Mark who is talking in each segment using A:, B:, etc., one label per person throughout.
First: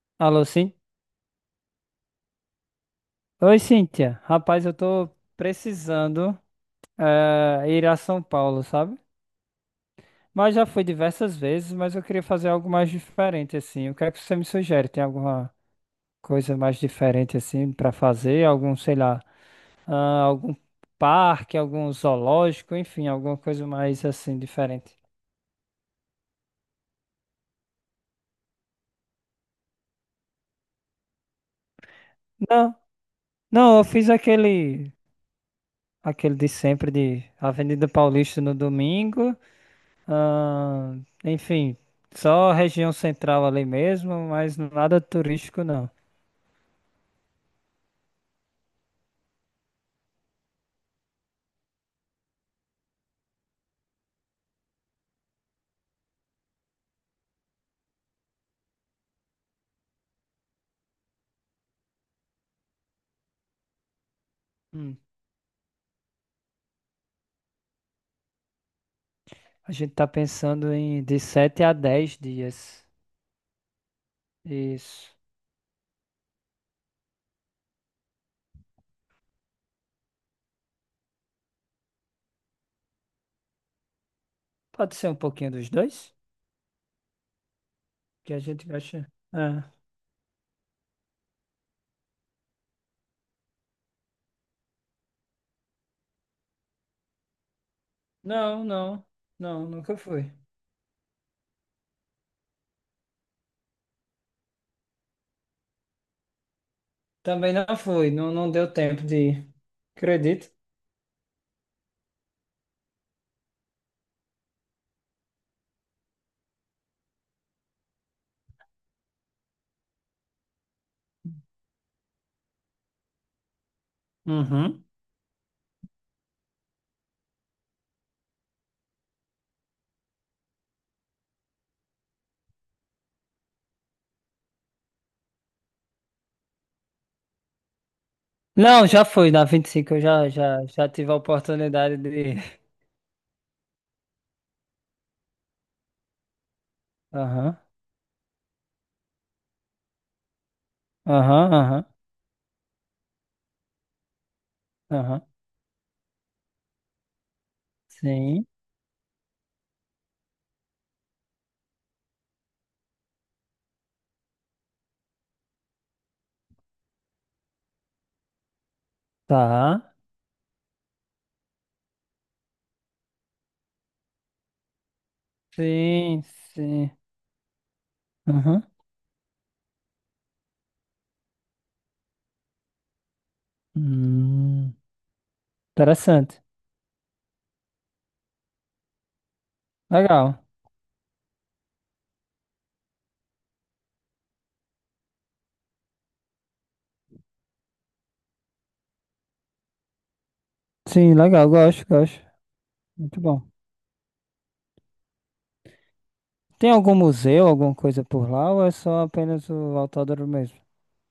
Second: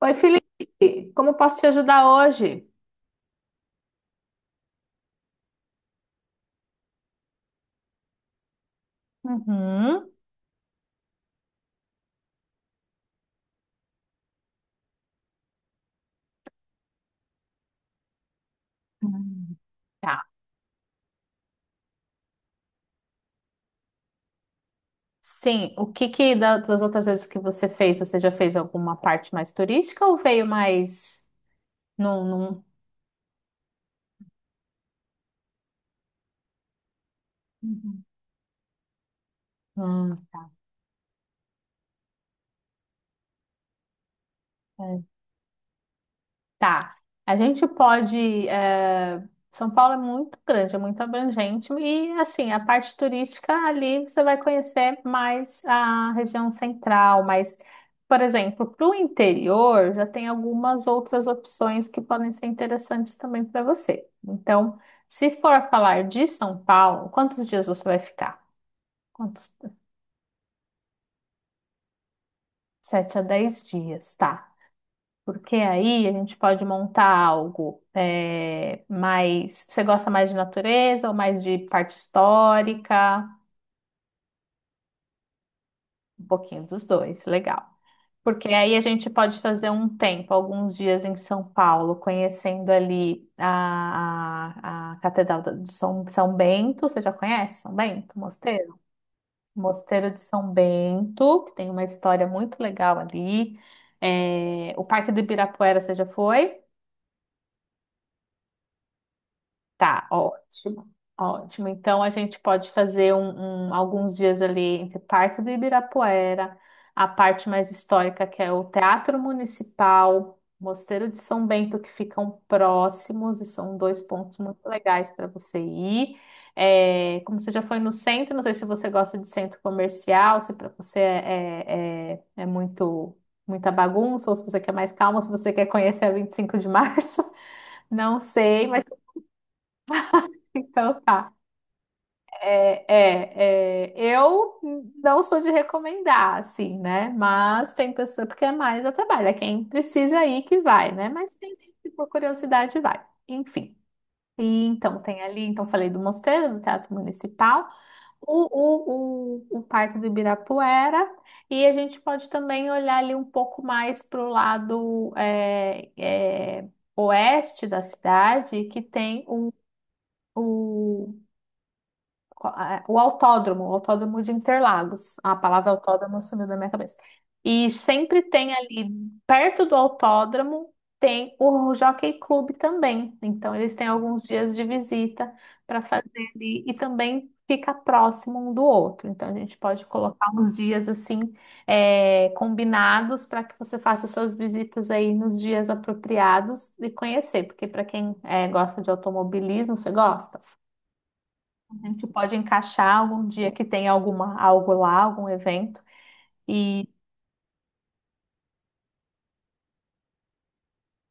A: Oi,
B: Alô, sim?
A: Felipe, como posso te ajudar hoje?
B: Oi, Cíntia. Rapaz, eu tô precisando ir a São Paulo, sabe?
A: Uhum.
B: Mas já fui diversas vezes, mas eu queria fazer algo mais diferente, assim. O que é que você me sugere? Tem alguma coisa mais diferente, assim, pra fazer? Algum, sei lá,
A: Hum. Tá.
B: ah, algum parque, algum zoológico, enfim, alguma coisa mais, assim, diferente.
A: Sim, o que que das outras vezes que você fez, você já fez alguma parte mais turística ou veio mais num,
B: Não, não, eu fiz aquele, aquele de sempre de Avenida
A: Uhum.
B: Paulista no domingo.
A: num-
B: Enfim, só região central ali mesmo, mas nada
A: é,
B: turístico não.
A: Tá. A gente pode. eh, São Paulo é muito grande, é muito abrangente. E, assim, a parte turística ali você vai conhecer mais a região central. Mas, por exemplo, para o interior já tem algumas outras opções que podem ser interessantes também para você. Então,
B: Hum,
A: se for falar de São Paulo, quantos dias você vai ficar? Quantos?
B: a gente tá pensando em de 7 a 10 dias.
A: 7 a 10 dias, tá.
B: Isso.
A: Porque aí a gente pode montar algo mais. Você gosta mais de natureza ou mais de parte histórica?
B: Pode ser um pouquinho dos dois?
A: Um pouquinho dos dois, legal.
B: Que a
A: Porque
B: gente
A: aí a gente
B: gasta.
A: pode fazer
B: Ah,
A: um tempo, alguns dias em São Paulo, conhecendo ali a Catedral de São, São Bento. Você já conhece São Bento,
B: não,
A: Mosteiro?
B: não, não, nunca
A: Mosteiro de
B: fui.
A: São Bento, que tem uma história muito legal ali. O Parque do Ibirapuera, você já foi?
B: Também não fui, não, não deu tempo de ir.
A: Tá,
B: Acredito.
A: ótimo. Ótimo. Então a gente pode fazer alguns dias ali entre parte do Ibirapuera, a parte mais histórica, que é o Teatro Municipal, Mosteiro de São Bento, que ficam próximos, e são dois pontos muito
B: Uhum.
A: legais para você ir. É, como você já foi no centro, não sei se você gosta de centro comercial, se para você é, é, é é muito muita bagunça, ou se você quer mais calma, se você quer conhecer a 25 de Março, não sei, mas
B: Não, já fui na 25, eu já
A: então
B: tive a
A: tá.
B: oportunidade de ir.
A: É, eu não sou de recomendar, assim, né?
B: Aham,
A: Mas tem pessoa, porque é mais a trabalho, é quem precisa ir que vai, né? Mas tem
B: aham,
A: gente
B: aham,
A: que por curiosidade vai, enfim. E então tem
B: aham.
A: ali, então falei do Mosteiro, do Teatro Municipal,
B: Sim,
A: o Parque do Ibirapuera, e a gente pode também olhar ali um pouco mais para o lado oeste da cidade, que tem
B: tá.
A: o o autódromo, o autódromo de Interlagos. A palavra autódromo
B: Sim,
A: sumiu da minha
B: sim.
A: cabeça. E sempre tem
B: Aham.
A: ali, perto do autódromo, tem o Jockey Club também. Então, eles têm alguns dias de
B: Hum,
A: visita para fazer
B: interessante.
A: ali. E também fica próximo um do outro. Então, a gente pode colocar
B: Legal.
A: uns dias assim, combinados para que você faça essas visitas aí nos dias apropriados e conhecer. Porque, para quem é, gosta de automobilismo, você gosta?
B: Sim, legal.
A: A
B: Gosto,
A: gente
B: gosto.
A: pode encaixar
B: Muito
A: algum
B: bom.
A: dia que tem alguma, algo lá, algum evento,
B: Tem
A: e
B: algum museu, alguma coisa por lá ou é só apenas o autódromo mesmo?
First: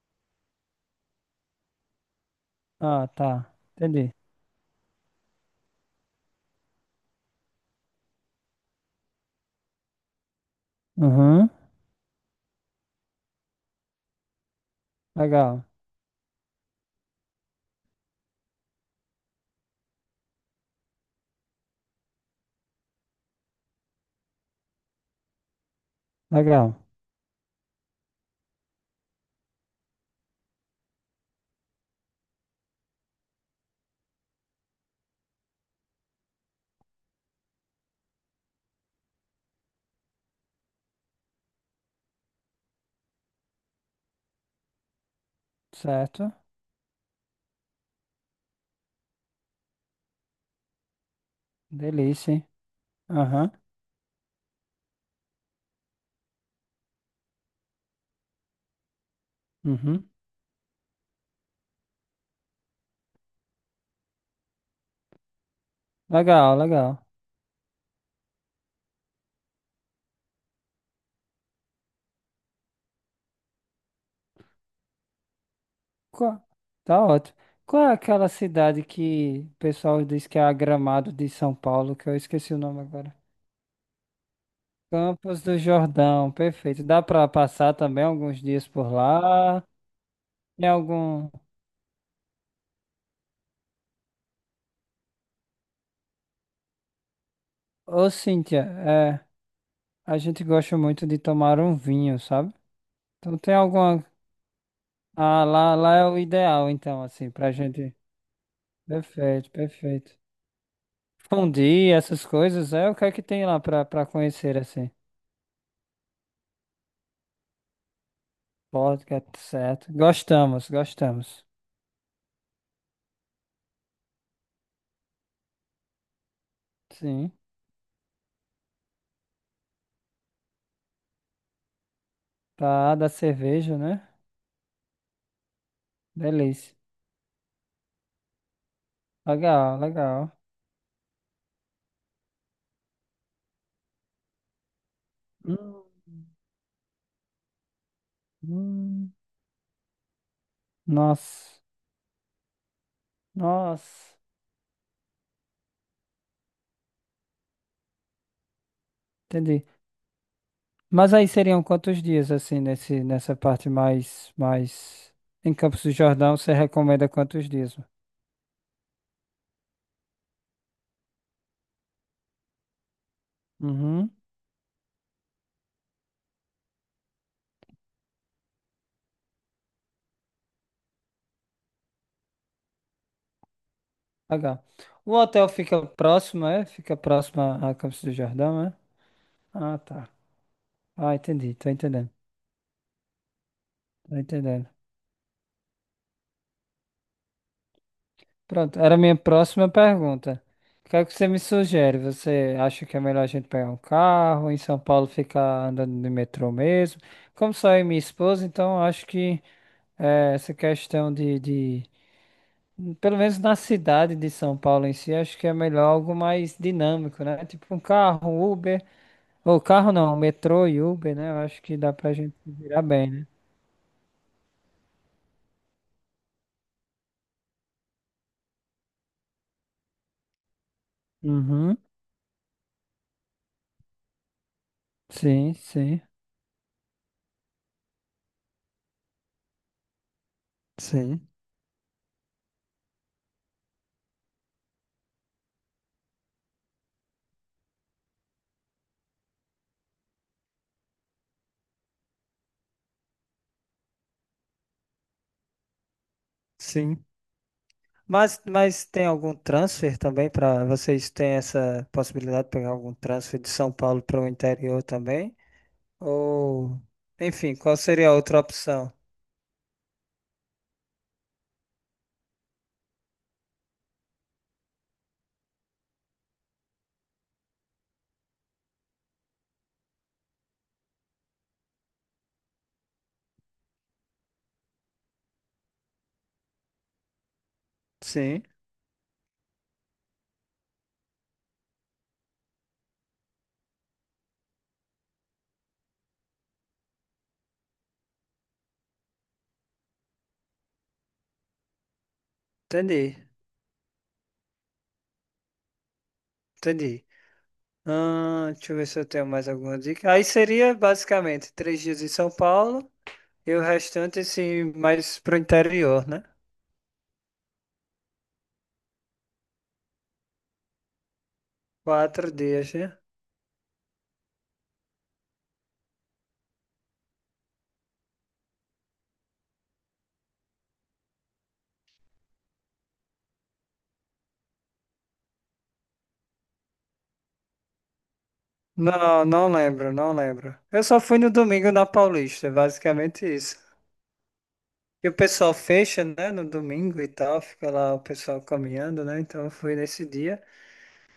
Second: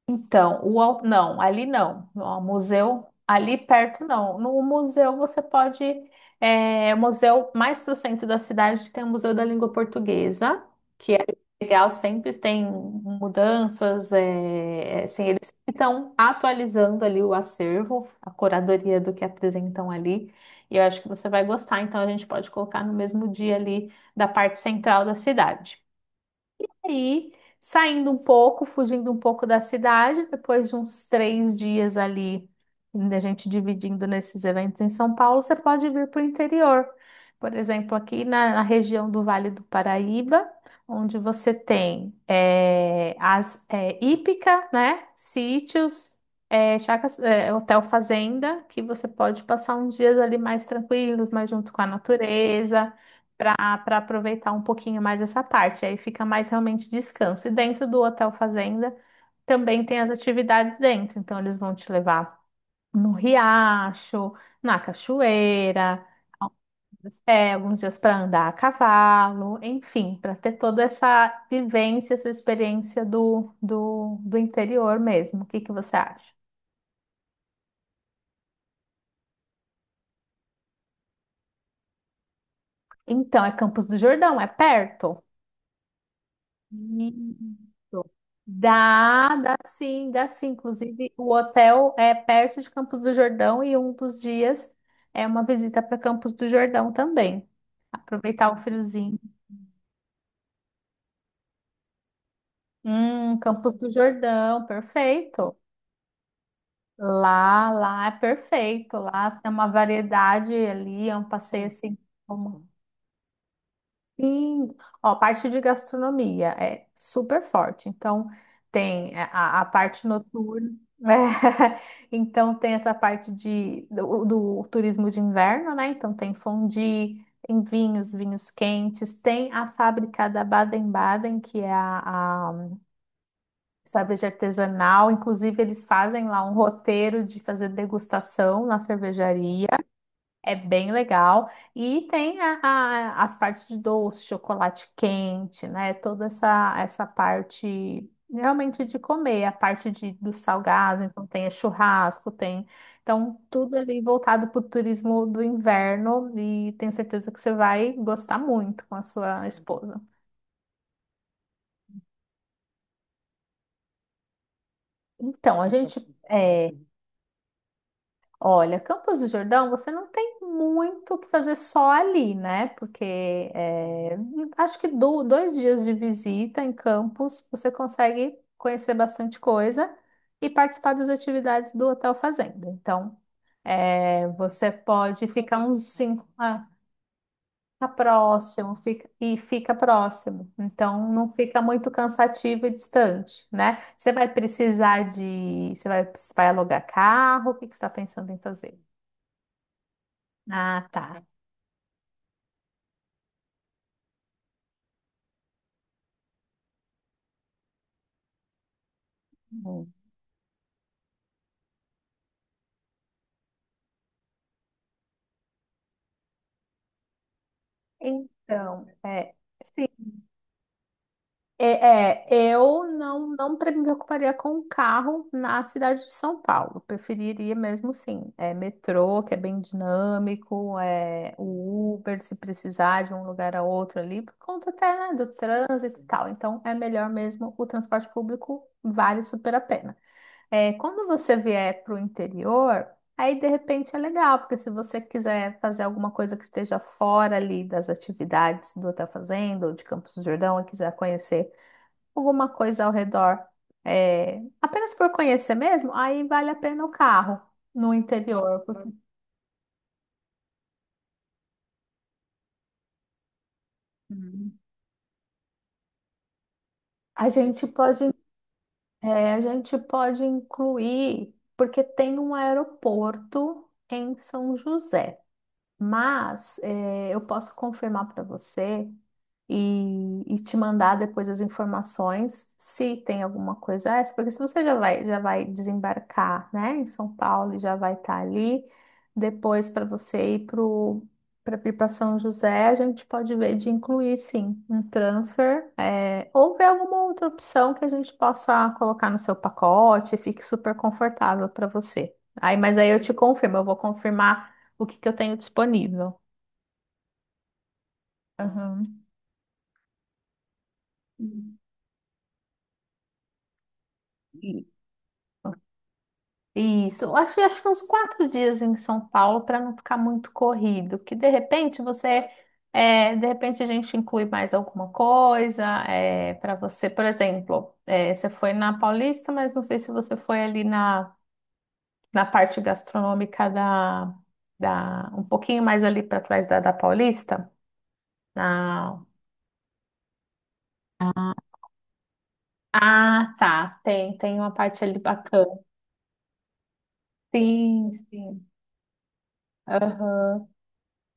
A: então, não, ali não. O museu,
B: Ah, tá.
A: ali perto
B: Entendi.
A: não. No museu você pode. É, museu mais para o centro da cidade tem o Museu da Língua Portuguesa, que é
B: Uhum.
A: legal, sempre tem mudanças. É, é, assim, eles
B: Legal.
A: estão atualizando ali o acervo, a curadoria do que apresentam ali. E eu acho que você vai gostar, então a gente pode colocar no mesmo dia ali da parte central da cidade
B: Legal.
A: aí, saindo um pouco, fugindo um pouco da cidade, depois de uns 3 dias ali, da gente dividindo nesses eventos em São Paulo, você pode vir para o interior. Por exemplo, aqui na região do Vale do Paraíba, onde você tem as hípica, né? Sítios,
B: Certo.
A: chacras, hotel fazenda, que você pode passar uns dias ali mais tranquilos, mais junto com a
B: Delícia, hein?
A: natureza
B: Aham.
A: para aproveitar um pouquinho mais essa parte. Aí fica mais realmente descanso. E dentro do Hotel Fazenda também tem as
B: Uhum.
A: atividades dentro. Então eles vão te levar no riacho, na cachoeira,
B: Legal, legal.
A: alguns alguns dias para andar a cavalo, enfim, para ter toda essa vivência, essa experiência do interior mesmo. O que que você acha?
B: Qual- Tá ótimo. Qual é aquela cidade que o pessoal diz que é a Gramado de São Paulo, que eu esqueci o nome agora?
A: Então, é Campos do Jordão, é perto?
B: Campos do Jordão, perfeito. Dá para passar também
A: Isso.
B: alguns dias por
A: Dá, dá
B: lá.
A: sim, dá sim.
B: Tem
A: Inclusive,
B: algum.
A: o hotel é perto de Campos do Jordão e um dos dias é uma visita para Campos do Jordão também.
B: Ô,
A: Aproveitar o
B: Cíntia,
A: friozinho.
B: é, a gente gosta muito de tomar um vinho, sabe? Então tem
A: Campos do
B: alguma.
A: Jordão,
B: Ah,
A: perfeito.
B: lá, lá é o ideal, então, assim, pra
A: Lá,
B: gente.
A: lá é perfeito. Lá
B: Perfeito,
A: tem uma
B: perfeito.
A: variedade ali, é um passeio
B: Fundir
A: assim.
B: essas coisas, é o que é que tem lá pra conhecer,
A: Sim,
B: assim?
A: ó, a parte de gastronomia é super forte. Então, tem
B: Vodka,
A: a
B: certo.
A: parte
B: Gostamos,
A: noturna, né?
B: gostamos.
A: Então, tem essa parte do turismo de inverno, né? Então, tem fondue,
B: Sim.
A: tem vinhos, vinhos quentes, tem a fábrica da Baden-Baden, que é a
B: Tá, da cerveja, né?
A: cerveja artesanal. Inclusive, eles fazem lá um
B: Delícia.
A: roteiro de fazer degustação na cervejaria.
B: Legal, legal.
A: É bem legal. E tem as partes de doce, chocolate quente,
B: Hum.
A: né? Toda essa parte realmente de
B: Hum.
A: comer, a parte dos salgados, então tem
B: Nossa,
A: churrasco, tem. Então, tudo ali
B: nossa,
A: voltado para o turismo do inverno e tenho certeza que você vai gostar muito com a sua
B: entendi.
A: esposa.
B: Mas aí seriam quantos dias assim nesse nessa parte mais em
A: Então, a
B: Campos do
A: gente,
B: Jordão, você recomenda quantos dias?
A: olha, Campos do Jordão, você não tem muito o que fazer só ali, né? Porque
B: Uhum.
A: é, acho que 2 dias de visita em Campos você consegue conhecer bastante coisa e participar das atividades do Hotel Fazenda. Então,
B: Legal.
A: você
B: O
A: pode
B: hotel
A: ficar
B: fica
A: uns cinco
B: próximo, é? Fica próximo a
A: fica
B: Campos do Jordão, é?
A: próximo e fica
B: Ah, tá.
A: próximo. Então,
B: Ah,
A: não
B: entendi,
A: fica
B: tô
A: muito
B: entendendo.
A: cansativo e distante, né? Você
B: Tô
A: vai
B: entendendo.
A: precisar de, você vai, vai alugar carro? O que que você está pensando em fazer?
B: Pronto, era a minha próxima pergunta.
A: Ah,
B: O que é que
A: tá.
B: você me sugere? Você acha que é melhor a gente pegar um carro em São Paulo ficar andando de metrô mesmo? Como só eu e minha esposa, então acho que
A: Hum.
B: é, essa questão de, pelo menos na cidade de São Paulo em si, acho que é melhor algo mais dinâmico, né? Tipo um carro, um Uber,
A: Então,
B: ou
A: sim,
B: carro não, um metrô e Uber, né? Eu acho que dá pra gente se virar
A: eu
B: bem, né?
A: não me preocuparia com o carro na cidade de São Paulo. Preferiria mesmo, sim, metrô, que é bem dinâmico,
B: Uhum.
A: o Uber, se precisar de um lugar a outro ali, por conta até, né, do
B: Sim,
A: trânsito
B: sim.
A: e tal. Então, é melhor mesmo o transporte público, vale super a pena. É, quando
B: Sim,
A: você vier para o interior, aí de repente é legal, porque se você quiser fazer alguma coisa que esteja fora ali das atividades do Hotel Fazenda ou de Campos do Jordão e quiser conhecer alguma coisa ao redor, apenas por conhecer mesmo, aí vale a pena o
B: sim.
A: carro no interior.
B: Mas
A: Porque
B: tem algum transfer também, para vocês têm essa possibilidade de pegar algum transfer de São Paulo para o
A: Hum.
B: interior também? Ou,
A: A
B: enfim,
A: gente
B: qual
A: pode,
B: seria a outra opção?
A: a gente pode incluir, porque tem um aeroporto em São José, mas eu posso confirmar para você, e te mandar depois as informações se tem alguma coisa essa, porque se você já vai desembarcar, né, em São Paulo e já vai estar
B: Sim,
A: ali, depois para você ir pro para ir para São José, a gente pode ver de incluir sim um transfer, ou ver alguma outra opção que a gente possa colocar no seu pacote e fique super confortável para você. Aí, mas aí eu te
B: entendi,
A: confirmo, eu vou confirmar o que que eu tenho disponível.
B: entendi. Ah, deixa eu ver se
A: Aham.
B: eu tenho mais alguma dica. Aí seria basicamente 3 dias em São Paulo e o restante
A: E-
B: assim mais pro interior, né?
A: isso, acho que uns 4 dias em São Paulo para não ficar muito corrido, que de repente você,
B: 4 dias, né?
A: de repente a gente inclui mais alguma coisa para você, por exemplo, você foi na Paulista, mas não sei se você foi ali na parte gastronômica um pouquinho mais ali para trás da Paulista, na,
B: Não, não lembro, não lembro. Eu só fui no
A: Ah,
B: domingo na Paulista, é basicamente
A: ah,
B: isso.
A: tá. Tem uma parte ali
B: E o pessoal
A: bacana.
B: fecha, né, no domingo e tal, fica
A: Sim,
B: lá o pessoal
A: sim.
B: caminhando, né? Então eu fui nesse dia,
A: Aham.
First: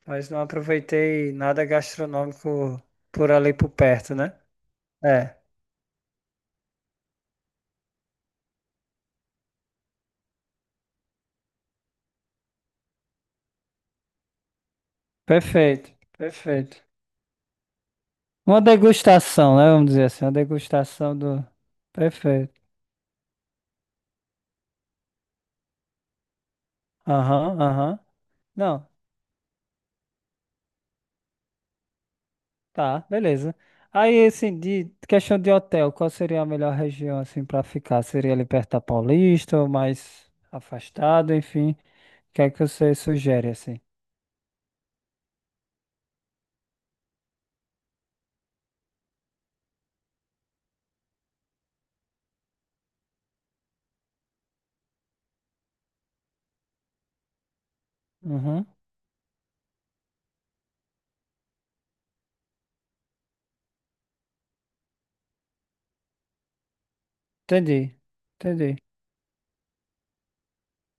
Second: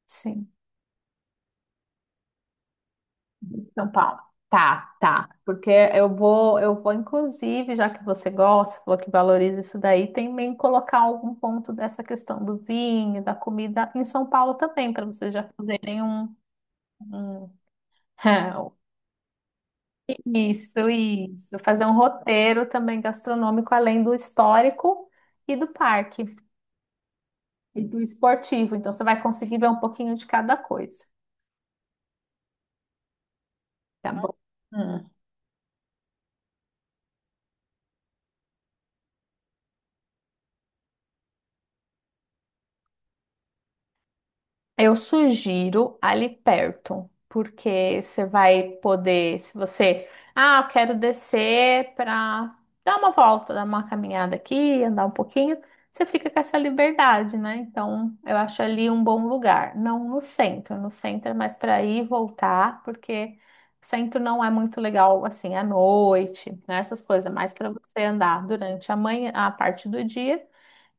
B: mas não
A: Sim.
B: aproveitei nada gastronômico por ali
A: De
B: por
A: São
B: perto,
A: Paulo.
B: né?
A: Tá, tá.
B: É,
A: Porque eu vou, inclusive, já que você gosta, falou que valoriza isso daí, também colocar algum ponto dessa questão do vinho, da comida em São Paulo também, para vocês já
B: perfeito,
A: fazerem
B: perfeito.
A: um-
B: Uma degustação, né? Vamos dizer assim, uma
A: isso,
B: degustação do.
A: isso. Fazer um
B: Perfeito.
A: roteiro também gastronômico, além do histórico e do parque
B: Aham,
A: e
B: aham.
A: do esportivo.
B: Não,
A: Então, você vai conseguir ver um pouquinho de cada coisa,
B: tá, beleza.
A: tá
B: Aí,
A: bom?
B: assim, de questão de hotel, qual seria a melhor região, assim, para ficar? Seria ali perto da Paulista ou mais afastado, enfim? O que é que você sugere, assim?
A: Eu sugiro ali perto, porque você vai poder, se você, ah, eu quero descer para dar uma volta, dar uma caminhada aqui, andar um pouquinho, você fica com essa liberdade, né? Então, eu acho
B: Uhum.
A: ali um bom lugar, não no centro, no centro é mais para ir e voltar, porque o centro não é muito legal assim à noite, né? Essas coisas, é mais para você
B: Entendi,
A: andar
B: entendi,
A: durante a manhã, a parte do dia.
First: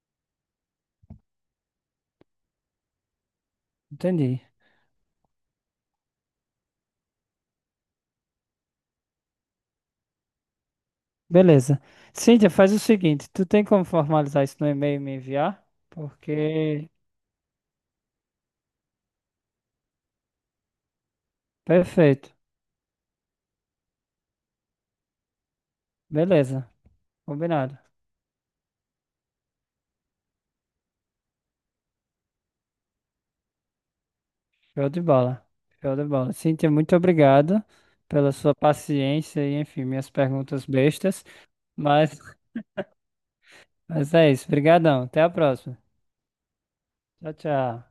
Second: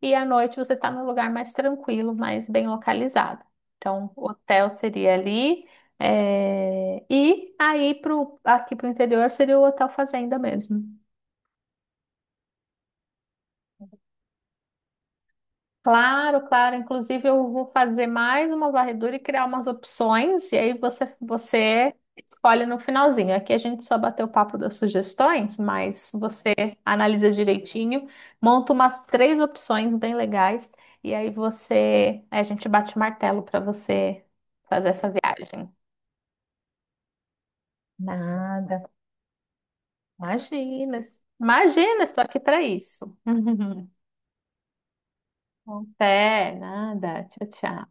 A: E à noite você está num lugar mais tranquilo, mais bem localizado. Então, o
B: entendi.
A: hotel seria ali. E aí, aqui para o interior, seria o Hotel Fazenda mesmo.
B: Beleza. Cíntia, faz o seguinte: tu tem como formalizar isso no e-mail e me enviar?
A: Claro, claro.
B: Porque.
A: Inclusive, eu vou fazer mais uma varredura e criar umas opções, e aí você
B: Perfeito,
A: escolhe no finalzinho. Aqui a gente só bateu o papo das sugestões, mas você
B: beleza,
A: analisa
B: combinado.
A: direitinho, monta umas três opções bem legais, e aí aí a gente bate o martelo para você fazer
B: Show de
A: essa
B: bola.
A: viagem.
B: Show de bola. Cíntia, muito obrigado pela sua
A: Nada.
B: paciência e, enfim, minhas perguntas
A: Imagina.
B: bestas.
A: Imagina,
B: Mas,
A: estou aqui para isso.
B: mas é isso. Obrigadão. Até a próxima.
A: Até, nada.
B: Tchau,
A: Tchau,
B: tchau.
A: tchau.